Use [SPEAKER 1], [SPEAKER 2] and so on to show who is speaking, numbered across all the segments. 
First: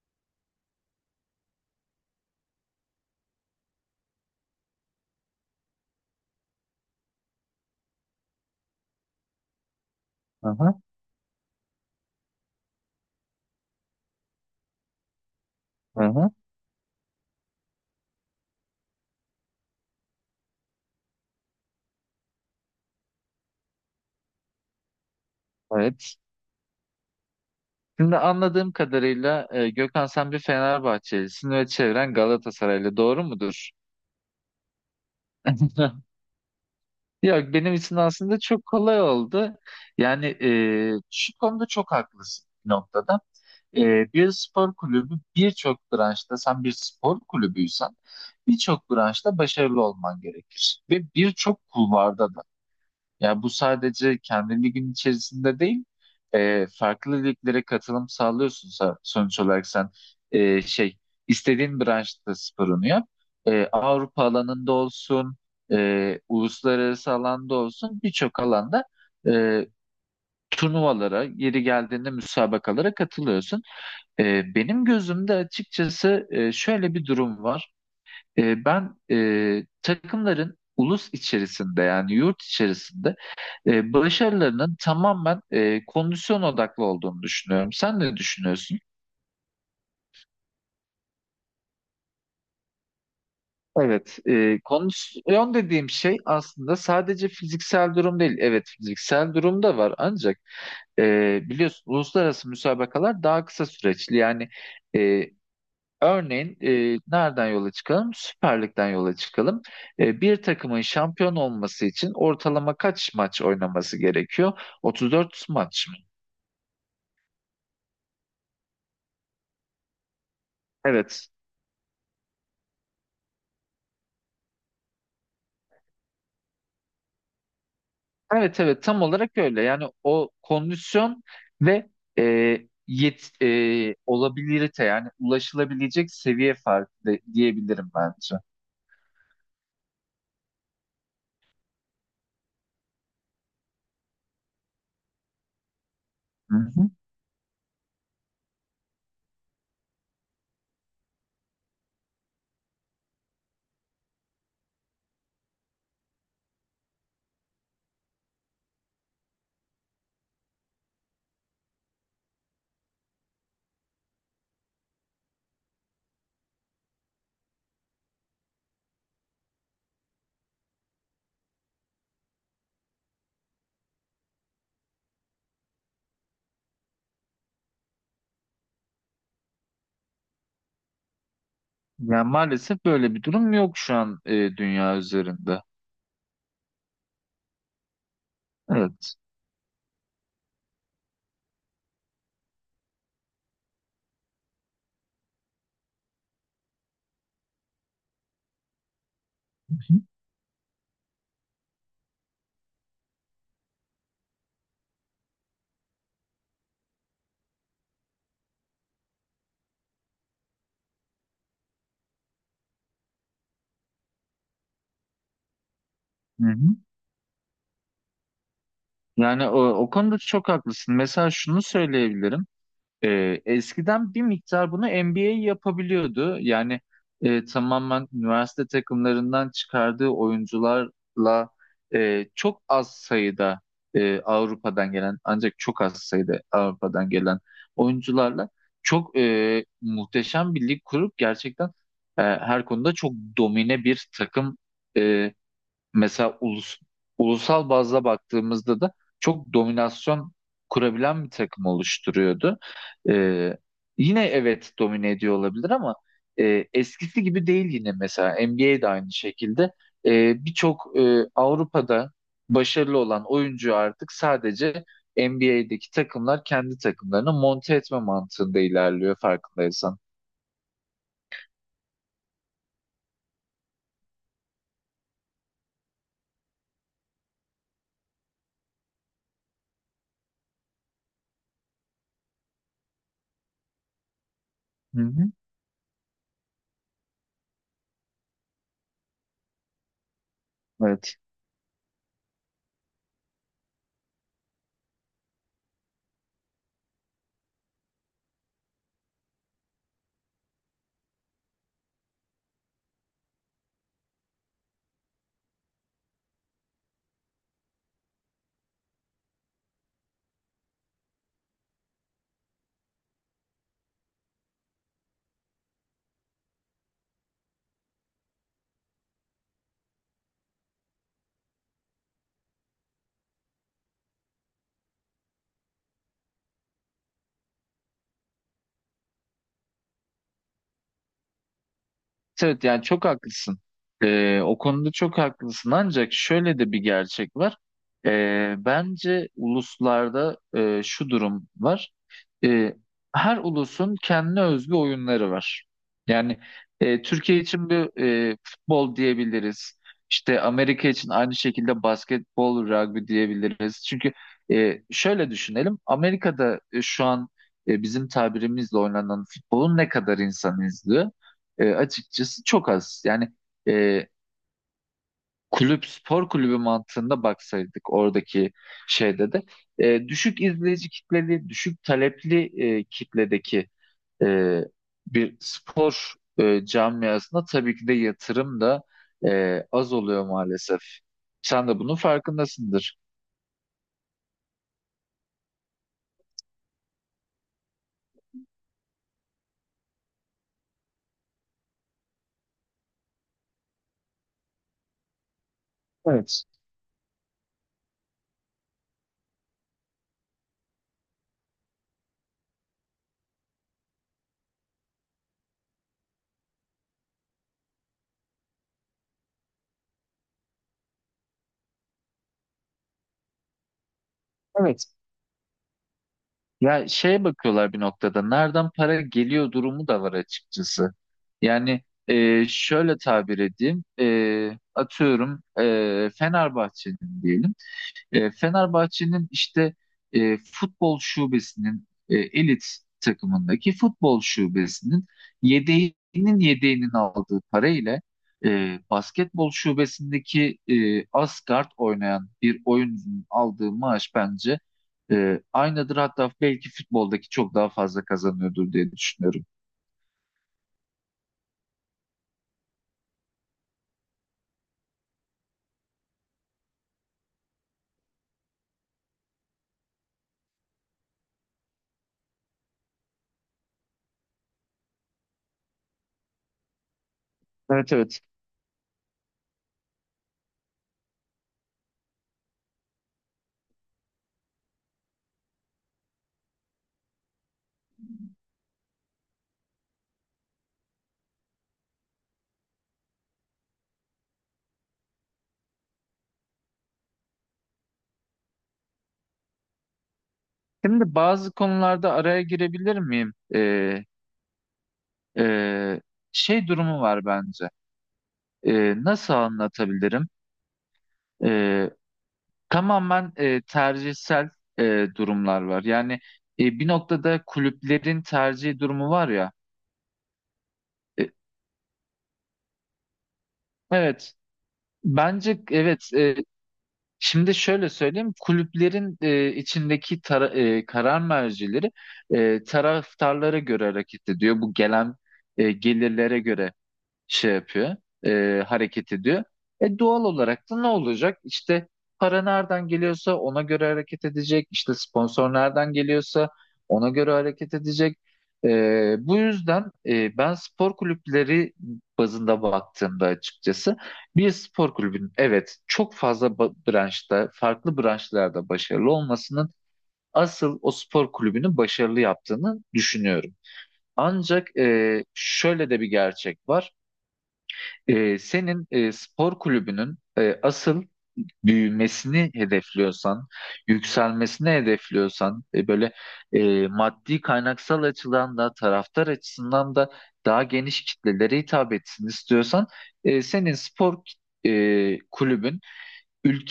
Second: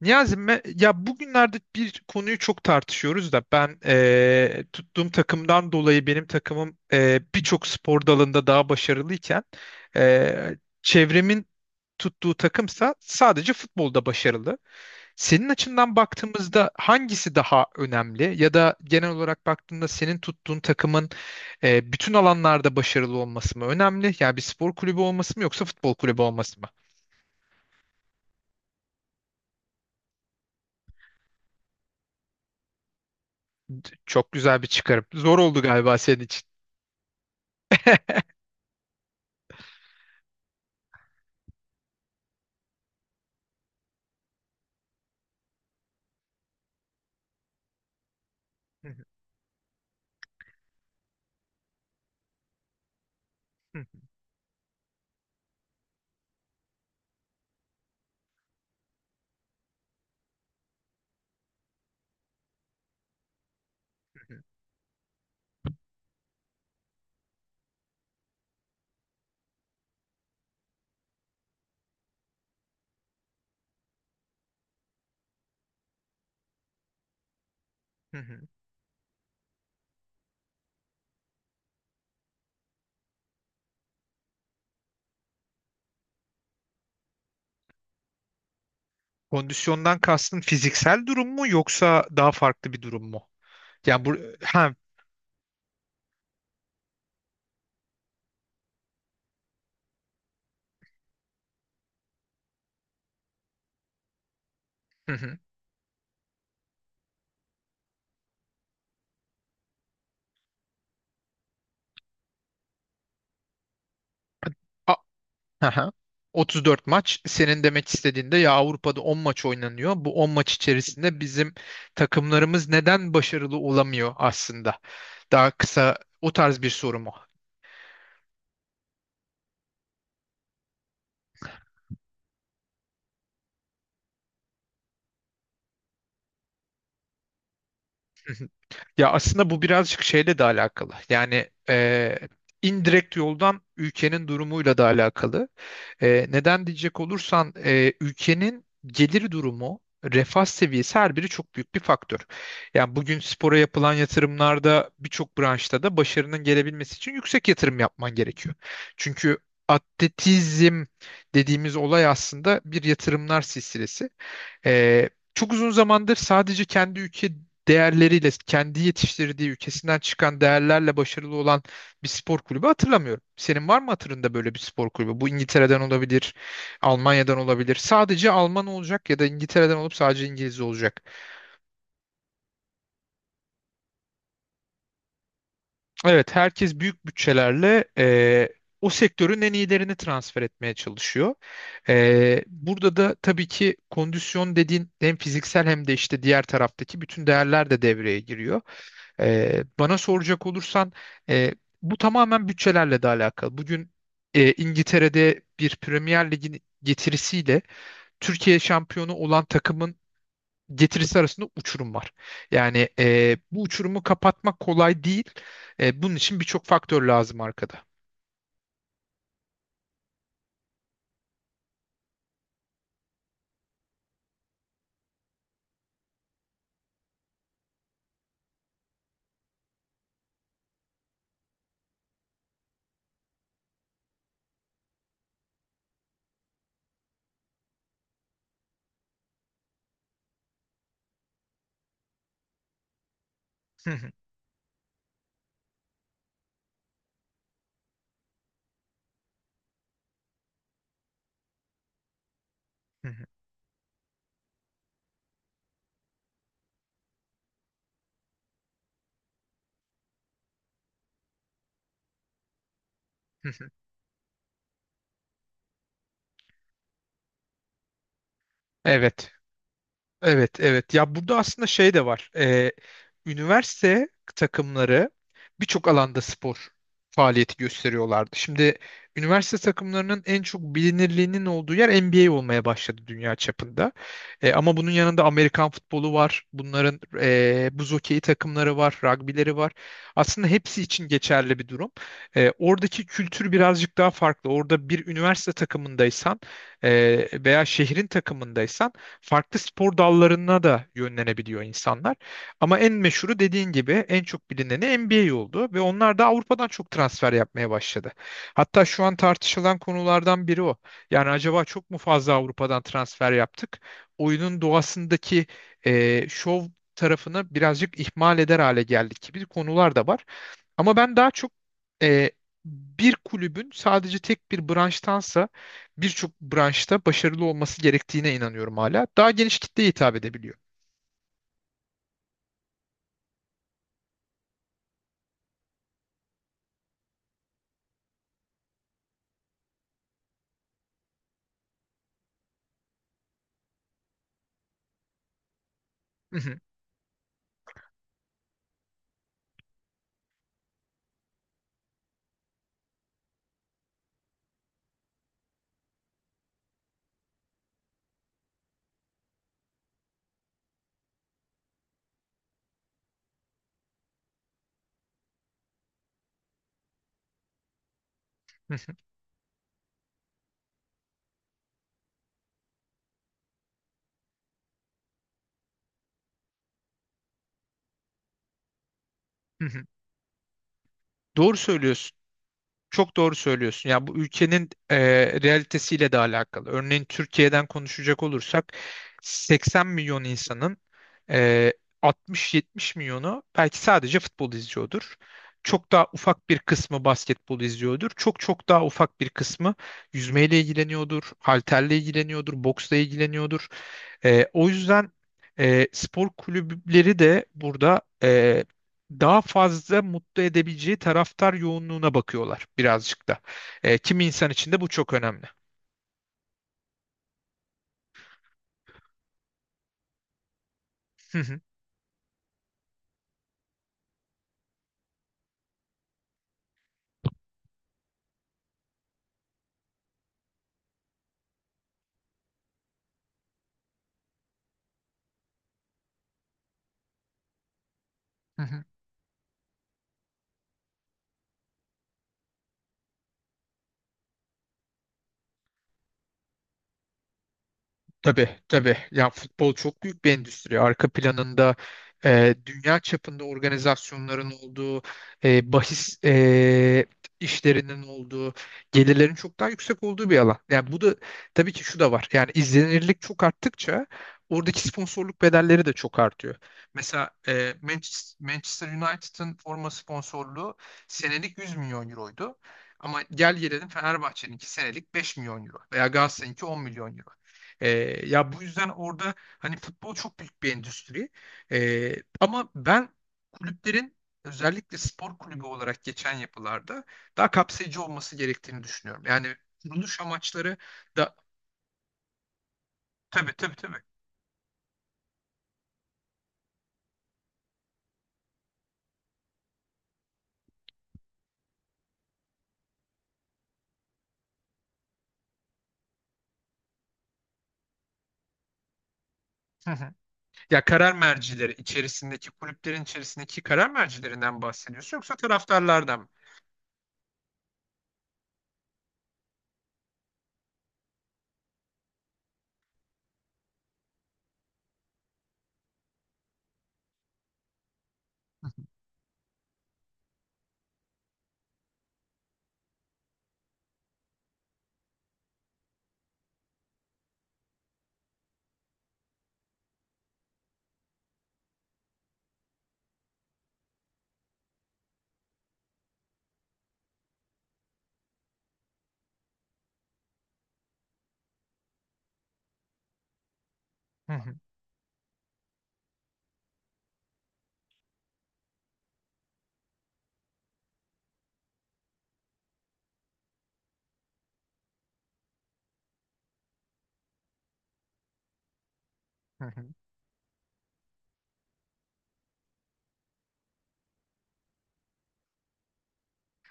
[SPEAKER 1] Niyazi, ya bugünlerde bir konuyu çok tartışıyoruz da ben tuttuğum takımdan dolayı benim takımım birçok spor dalında daha başarılıyken
[SPEAKER 2] Aha,
[SPEAKER 1] çevremin tuttuğu takımsa sadece futbolda başarılı. Senin açından
[SPEAKER 2] aha,
[SPEAKER 1] baktığımızda hangisi daha önemli ya da genel olarak baktığında senin tuttuğun takımın bütün alanlarda başarılı olması mı önemli? Yani bir spor kulübü olması mı yoksa futbol
[SPEAKER 2] evet.
[SPEAKER 1] kulübü olması mı?
[SPEAKER 2] Şimdi anladığım kadarıyla Gökhan sen bir Fenerbahçelisin ve çevren Galatasaraylı. Doğru mudur?
[SPEAKER 1] Çok güzel bir çıkarım. Zor oldu galiba senin için.
[SPEAKER 2] Yok benim için aslında çok kolay oldu. Yani şu konuda çok haklısın bir noktada. E, Bir spor kulübü birçok branşta sen bir spor kulübüysen birçok branşta başarılı olman gerekir. Ve birçok kulvarda da. Yani bu sadece kendi ligin içerisinde değil, farklı liglere katılım sağlıyorsun sonuç olarak sen E, şey istediğin branşta sporunu yap. Avrupa alanında olsun, uluslararası alanda olsun birçok alanda e, turnuvalara, yeri geldiğinde müsabakalara katılıyorsun. Benim gözümde açıkçası şöyle bir durum var.
[SPEAKER 1] Hı hı.
[SPEAKER 2] Ben takımların ulus içerisinde yani yurt içerisinde başarılarının tamamen kondisyon odaklı olduğunu düşünüyorum. Sen ne düşünüyorsun?
[SPEAKER 1] Kondisyondan kastın fiziksel durum mu yoksa daha farklı bir durum mu? Yani bu
[SPEAKER 2] Evet,
[SPEAKER 1] ha
[SPEAKER 2] kondisyon dediğim şey aslında sadece fiziksel durum değil. Evet, fiziksel durum da var ancak biliyorsun uluslararası müsabakalar daha kısa süreçli. Yani
[SPEAKER 1] hı
[SPEAKER 2] e,
[SPEAKER 1] hı.
[SPEAKER 2] örneğin nereden yola çıkalım? Süper Lig'den yola çıkalım. Bir takımın şampiyon olması için ortalama kaç maç oynaması gerekiyor?
[SPEAKER 1] A-
[SPEAKER 2] 34
[SPEAKER 1] hı
[SPEAKER 2] maç
[SPEAKER 1] hı.
[SPEAKER 2] mı?
[SPEAKER 1] 34 maç senin demek istediğinde ya Avrupa'da 10 maç oynanıyor. Bu 10 maç içerisinde
[SPEAKER 2] Evet.
[SPEAKER 1] bizim takımlarımız neden başarılı olamıyor aslında? Daha kısa o tarz bir soru mu?
[SPEAKER 2] Evet, evet, tam olarak öyle. Yani o kondisyon ve e, olabilirite yani ulaşılabilecek seviye farkı diyebilirim
[SPEAKER 1] Hı
[SPEAKER 2] bence.
[SPEAKER 1] hı. Ya aslında bu birazcık şeyle de alakalı. Yani indirekt yoldan ülkenin durumuyla da alakalı.
[SPEAKER 2] Hı
[SPEAKER 1] Neden
[SPEAKER 2] hı.
[SPEAKER 1] diyecek olursan ülkenin gelir durumu, refah seviyesi her biri çok büyük bir faktör. Yani bugün spora yapılan yatırımlarda birçok branşta da başarının gelebilmesi için yüksek yatırım yapman gerekiyor. Çünkü atletizm dediğimiz olay aslında bir yatırımlar silsilesi. Çok uzun zamandır sadece kendi ülke değerleriyle, kendi yetiştirdiği ülkesinden çıkan değerlerle başarılı olan bir spor kulübü hatırlamıyorum. Senin var mı hatırında böyle bir spor kulübü? Bu İngiltere'den olabilir, Almanya'dan olabilir. Sadece Alman olacak ya da İngiltere'den olup sadece İngiliz olacak.
[SPEAKER 2] Yani maalesef böyle bir durum yok şu an dünya üzerinde.
[SPEAKER 1] Evet, herkes büyük bütçelerle o
[SPEAKER 2] Evet.
[SPEAKER 1] sektörün en iyilerini transfer etmeye çalışıyor. Burada da tabii ki kondisyon dediğin hem fiziksel hem de işte diğer taraftaki bütün değerler de devreye giriyor.
[SPEAKER 2] Hı
[SPEAKER 1] Bana soracak olursan e, bu tamamen bütçelerle de alakalı. Bugün İngiltere'de bir Premier Lig'in getirisiyle Türkiye şampiyonu olan takımın getirisi arasında uçurum var. Yani bu uçurumu kapatmak kolay değil. Bunun için birçok
[SPEAKER 2] hı.
[SPEAKER 1] faktör lazım arkada.
[SPEAKER 2] Yani o konuda çok haklısın. Mesela şunu söyleyebilirim. Eskiden bir miktar bunu NBA yapabiliyordu. Yani tamamen üniversite takımlarından çıkardığı oyuncularla çok az sayıda Avrupa'dan gelen ancak çok az sayıda Avrupa'dan gelen oyuncularla çok muhteşem bir lig kurup gerçekten her konuda çok domine
[SPEAKER 1] Hı
[SPEAKER 2] bir
[SPEAKER 1] hı,
[SPEAKER 2] takım. e, Mesela ulusal bazda baktığımızda da çok dominasyon kurabilen bir takım oluşturuyordu.
[SPEAKER 1] hı hı,
[SPEAKER 2] Ee, Yine evet domine ediyor olabilir ama eskisi gibi değil yine mesela NBA'de aynı şekilde. Birçok Avrupa'da başarılı olan
[SPEAKER 1] hı hı.
[SPEAKER 2] oyuncu artık sadece NBA'deki takımlar kendi takımlarını monte etme mantığında ilerliyor,
[SPEAKER 1] Evet.
[SPEAKER 2] farkındaysan.
[SPEAKER 1] Evet, evet. Ya burada aslında şey de var. Üniversite takımları birçok alanda spor faaliyeti gösteriyorlardı. Şimdi üniversite takımlarının en çok bilinirliğinin olduğu yer NBA olmaya başladı dünya çapında. Ama bunun
[SPEAKER 2] Hı
[SPEAKER 1] yanında
[SPEAKER 2] hı.
[SPEAKER 1] Amerikan futbolu var. Bunların buz hokeyi takımları var, ragbileri var. Aslında hepsi için
[SPEAKER 2] Evet.
[SPEAKER 1] geçerli bir durum. Oradaki kültür birazcık daha farklı. Orada bir üniversite takımındaysan veya şehrin takımındaysan farklı spor dallarına da yönlenebiliyor insanlar. Ama en meşhuru dediğin gibi en çok bilineni NBA oldu ve onlar da Avrupa'dan çok transfer yapmaya başladı. Hatta şu an tartışılan konulardan biri o. Yani acaba çok mu fazla Avrupa'dan transfer yaptık? Oyunun doğasındaki şov tarafını birazcık ihmal eder hale geldik gibi konular da var. Ama ben daha çok e, bir kulübün sadece tek bir branştansa birçok branşta başarılı olması gerektiğine inanıyorum hala. Daha geniş kitleye hitap edebiliyor.
[SPEAKER 2] Evet, evet, yani çok haklısın. O konuda çok haklısın. Ancak şöyle de bir gerçek var. Bence uluslarda şu durum var. Ee, Her ulusun kendine özgü oyunları var.
[SPEAKER 1] Hı
[SPEAKER 2] Yani
[SPEAKER 1] hı,
[SPEAKER 2] Türkiye için bir futbol diyebiliriz. İşte Amerika için aynı şekilde basketbol, rugby diyebiliriz. Çünkü şöyle düşünelim. Amerika'da şu an bizim tabirimizle oynanan futbolun ne kadar insan izliyor? Açıkçası çok az. Yani e, kulüp spor kulübü mantığında baksaydık oradaki
[SPEAKER 1] hı hı,
[SPEAKER 2] şeyde de düşük izleyici kitleli, düşük talepli kitledeki e, bir spor camiasına tabii ki de yatırım da
[SPEAKER 1] hı hı.
[SPEAKER 2] az oluyor maalesef.
[SPEAKER 1] Doğru
[SPEAKER 2] Sen de bunun
[SPEAKER 1] söylüyorsun.
[SPEAKER 2] farkındasındır.
[SPEAKER 1] Çok doğru söylüyorsun. Ya bu ülkenin realitesiyle de alakalı. Örneğin Türkiye'den konuşacak olursak 80 milyon insanın e, 60-70 milyonu belki sadece futbol izliyordur. Çok daha
[SPEAKER 2] Evet.
[SPEAKER 1] ufak bir kısmı basketbol izliyordur. Çok çok daha ufak bir kısmı yüzmeyle ilgileniyordur, halterle ilgileniyordur, boksla ilgileniyordur. O yüzden spor kulüpleri de burada daha fazla mutlu edebileceği taraftar yoğunluğuna bakıyorlar birazcık da. Kimi insan için de
[SPEAKER 2] Evet.
[SPEAKER 1] bu çok önemli.
[SPEAKER 2] Ya şeye bakıyorlar bir noktada. Nereden para geliyor durumu da var açıkçası.
[SPEAKER 1] Hı hı.
[SPEAKER 2] Yani şöyle tabir edeyim. Atıyorum Fenerbahçe'nin diyelim. Fenerbahçe'nin işte futbol şubesinin elit takımındaki futbol şubesinin yedeğinin yedeğinin aldığı parayla
[SPEAKER 1] Hı hı.
[SPEAKER 2] basketbol şubesindeki asgard oynayan bir oyuncunun aldığı maaş bence aynıdır. Hatta belki futboldaki çok daha fazla
[SPEAKER 1] Tabii
[SPEAKER 2] kazanıyordur diye
[SPEAKER 1] tabii. Ya
[SPEAKER 2] düşünüyorum.
[SPEAKER 1] futbol çok büyük bir endüstri. Arka planında dünya çapında organizasyonların olduğu, bahis işlerinin olduğu, gelirlerin çok daha yüksek olduğu bir alan. Yani bu da tabii ki şu da var. Yani izlenirlik çok arttıkça oradaki sponsorluk bedelleri de çok artıyor. Mesela
[SPEAKER 2] Evet, evet.
[SPEAKER 1] Manchester United'ın forma sponsorluğu senelik 100 milyon euroydu. Ama gel gelelim Fenerbahçe'ninki senelik 5 milyon euro veya Galatasaray'ınki 10 milyon euro. Ee, ya bu yüzden orada hani futbol çok büyük bir endüstri. Ama ben kulüplerin özellikle spor kulübü olarak geçen yapılarda daha kapsayıcı olması gerektiğini düşünüyorum. Yani kuruluş amaçları
[SPEAKER 2] Şimdi
[SPEAKER 1] da
[SPEAKER 2] bazı konularda araya girebilir miyim?
[SPEAKER 1] tabii tabii tabii.
[SPEAKER 2] E, Şey durumu var bence. Nasıl anlatabilirim? E, Tamamen tercihsel durumlar var. Yani bir noktada kulüplerin tercih durumu var ya.
[SPEAKER 1] Hı hı. Ya karar
[SPEAKER 2] E,
[SPEAKER 1] mercileri içerisindeki kulüplerin içerisindeki karar
[SPEAKER 2] evet,
[SPEAKER 1] mercilerinden bahsediyorsun yoksa
[SPEAKER 2] bence evet.
[SPEAKER 1] taraftarlardan mı?
[SPEAKER 2] Şimdi şöyle söyleyeyim, kulüplerin içindeki karar mercileri taraftarlara göre hareket ediyor. Bu gelen gelirlere göre şey yapıyor, hareket ediyor. E doğal olarak da ne olacak? İşte para nereden geliyorsa ona göre hareket edecek. İşte sponsor nereden geliyorsa ona göre hareket edecek. Bu yüzden ben spor kulüpleri bazında baktığımda açıkçası bir spor kulübünün evet çok fazla branşta, farklı branşlarda başarılı olmasının asıl o spor kulübünü başarılı yaptığını düşünüyorum.
[SPEAKER 1] Hı hı,
[SPEAKER 2] Ancak şöyle de bir gerçek var. Senin spor kulübünün asıl büyümesini hedefliyorsan, yükselmesini hedefliyorsan, böyle maddi kaynaksal açıdan da taraftar
[SPEAKER 1] hı hı.
[SPEAKER 2] açısından da daha geniş kitlelere hitap etsin istiyorsan, senin spor kulübün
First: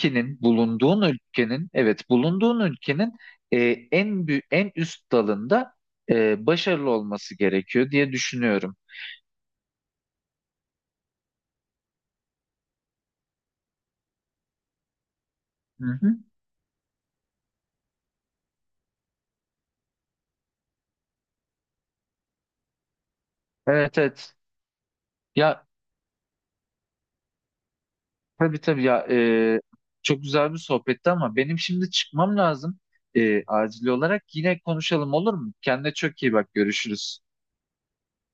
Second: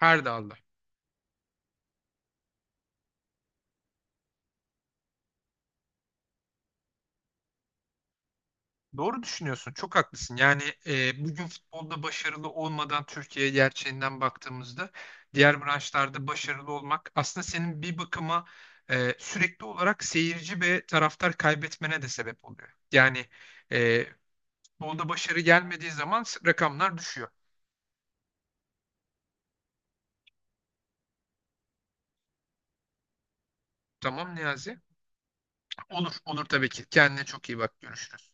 [SPEAKER 1] Her dalda.
[SPEAKER 2] bulunduğun ülkenin, bulunduğun ülkenin e, en büyük, en üst dalında başarılı olması gerekiyor diye düşünüyorum.
[SPEAKER 1] Doğru düşünüyorsun. Çok haklısın. Yani bugün futbolda başarılı olmadan Türkiye gerçeğinden baktığımızda diğer
[SPEAKER 2] Hı hı.
[SPEAKER 1] branşlarda başarılı olmak aslında senin bir bakıma sürekli olarak seyirci ve taraftar kaybetmene de sebep oluyor. Yani
[SPEAKER 2] Evet,
[SPEAKER 1] e,
[SPEAKER 2] evet.
[SPEAKER 1] futbolda başarı
[SPEAKER 2] Ya
[SPEAKER 1] gelmediği zaman rakamlar düşüyor.
[SPEAKER 2] tabii, tabii ya, çok güzel bir sohbetti ama benim şimdi çıkmam lazım acil olarak.
[SPEAKER 1] Tamam
[SPEAKER 2] Yine
[SPEAKER 1] Niyazi.
[SPEAKER 2] konuşalım olur mu? Kendine
[SPEAKER 1] Olur,
[SPEAKER 2] çok iyi
[SPEAKER 1] olur
[SPEAKER 2] bak,
[SPEAKER 1] tabii ki.
[SPEAKER 2] görüşürüz.
[SPEAKER 1] Kendine çok iyi bak. Görüşürüz.